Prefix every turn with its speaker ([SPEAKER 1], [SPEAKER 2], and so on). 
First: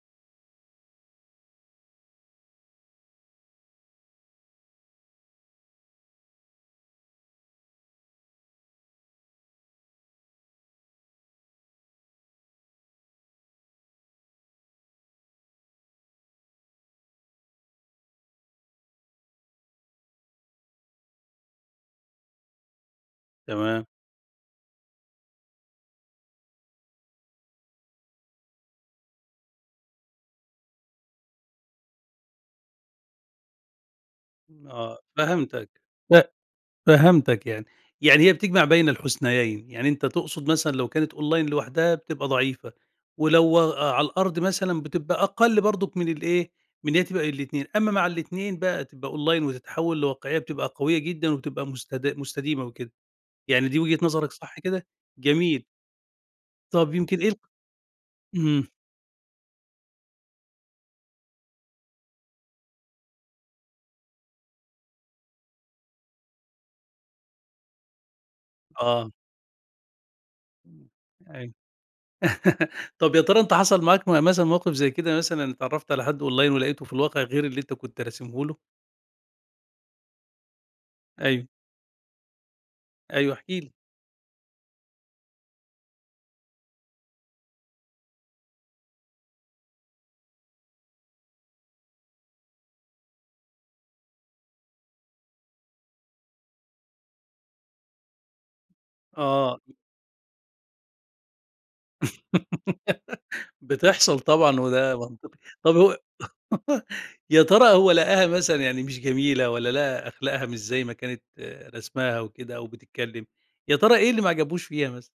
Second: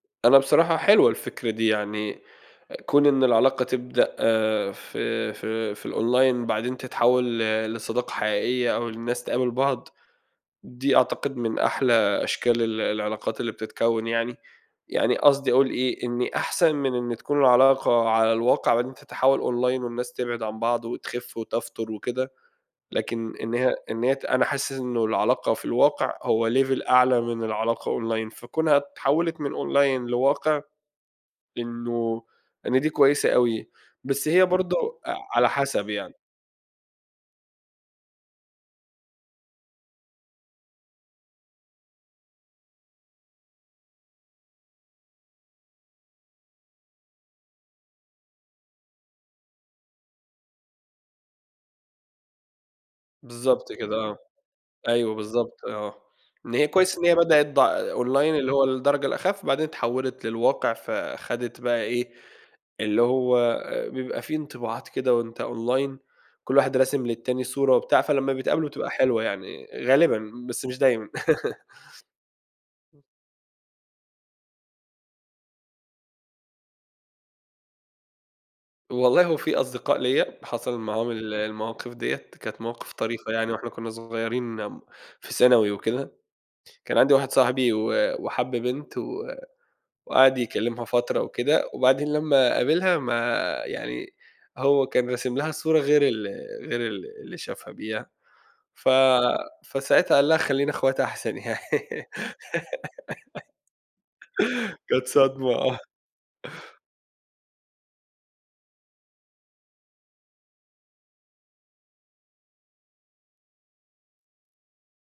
[SPEAKER 1] أنا بصراحة حلوة الفكرة دي يعني، أ كون إن العلاقة تبدأ في في في الOnline بعدين تتحول ل لصداقة حقيقية أو الناس تقابل بعض، دي أعتقد من أحلى أشكال ال العلاقات اللي بتتكوّن يعني، يعني قصدي أقول إيه، إن أحسن من إن تكون العلاقة على الواقع بعدين تتحول Online والناس تبعد عن بعض وتخف وتفتُر وكده، لكن إن هي
[SPEAKER 2] تمام.
[SPEAKER 1] إن هي ت أنا حاسس إنه العلاقة في الواقع هو level أعلى من العلاقة Online، فكونها اتحولت من Online لواقع، إنه إن دي كويسة أوي، بس هي
[SPEAKER 2] آه،
[SPEAKER 1] برضه ع على
[SPEAKER 2] فهمتك،
[SPEAKER 1] حسب يعني.
[SPEAKER 2] ف فهمتك يعني، يعني هي بتجْمَع بَين الحُسنَيَين، يعني أنت تقصد مثلًا لو كانت Online لوحدها بتبقى ضعيفة، ولو أ على الأرض مثلًا بتبقى أقل برضه من الإيه، من إن هي تبقى الاتنين، أمّا مع الاتنين بقى تبقى Online وتتحوّل لواقعية بتبقى قوية جدًا وبتبقى مستدا مستديمة وكده، يعني
[SPEAKER 1] بالضبط
[SPEAKER 2] دي
[SPEAKER 1] كده
[SPEAKER 2] وجهة
[SPEAKER 1] آه،
[SPEAKER 2] نظرك، صح كده؟
[SPEAKER 1] أيوه بالضبط
[SPEAKER 2] جميل.
[SPEAKER 1] آه، إن هي
[SPEAKER 2] طب
[SPEAKER 1] كويس إن هي
[SPEAKER 2] يمكن إيه ال
[SPEAKER 1] بدأت ضع Online اللي هو
[SPEAKER 2] اهم.
[SPEAKER 1] الدرجة الأخف، بعدين اتحولت للواقع، فخدت بقى إيه، اللي هو بيبقى في انطباعات كده وأنت Online، كلّ واحد راسم للتاني صورة وبتاع، فلمّا بيتقابلوا بتبقى
[SPEAKER 2] آه.
[SPEAKER 1] حلوة يعني، غالبًا، بس مش دايمًا.
[SPEAKER 2] أيوه.
[SPEAKER 1] آه.
[SPEAKER 2] طب يا ترى أنت حصَل معاك م مثلًا موقف زي كده، مثلًا اتعرّفت على حد Online ولقيته في الواقع غير اللي أنت كنت راسمه له؟
[SPEAKER 1] والله هو في أصدقاء ليّا، حصَل معاهم ال
[SPEAKER 2] أيوه.
[SPEAKER 1] المواقف ديّة، كانت مواقف طريفة
[SPEAKER 2] أيوه، احكِ
[SPEAKER 1] يعني وإحنا
[SPEAKER 2] لي.
[SPEAKER 1] كنا صغيّرين، آمم، في ثانوي وكده، كان عندي واحد صاحبي و وحَب بنت و وقَعَد يكلّمها فترة وكده، وبعدين لمّا قابلها ما يعني، هو كان راسم لها صورة غير ال غير ال اللي شافها بيها، ف
[SPEAKER 2] آه.
[SPEAKER 1] فساعتها قال لها: "خلّينا أخوات أحسن يعني."
[SPEAKER 2] بتحصل طبعًا وده
[SPEAKER 1] كانت
[SPEAKER 2] منطقي،
[SPEAKER 1] صدمة
[SPEAKER 2] طب
[SPEAKER 1] آه.
[SPEAKER 2] هو يا ترى هو لقاها مثلًا يعني مش جميلة، والّا لقى أخلاقها مش زي ما كانت رسماها وكده أو بتتكلّم، يا ترى إيه اللي ما عجبوش فيها مثلًا؟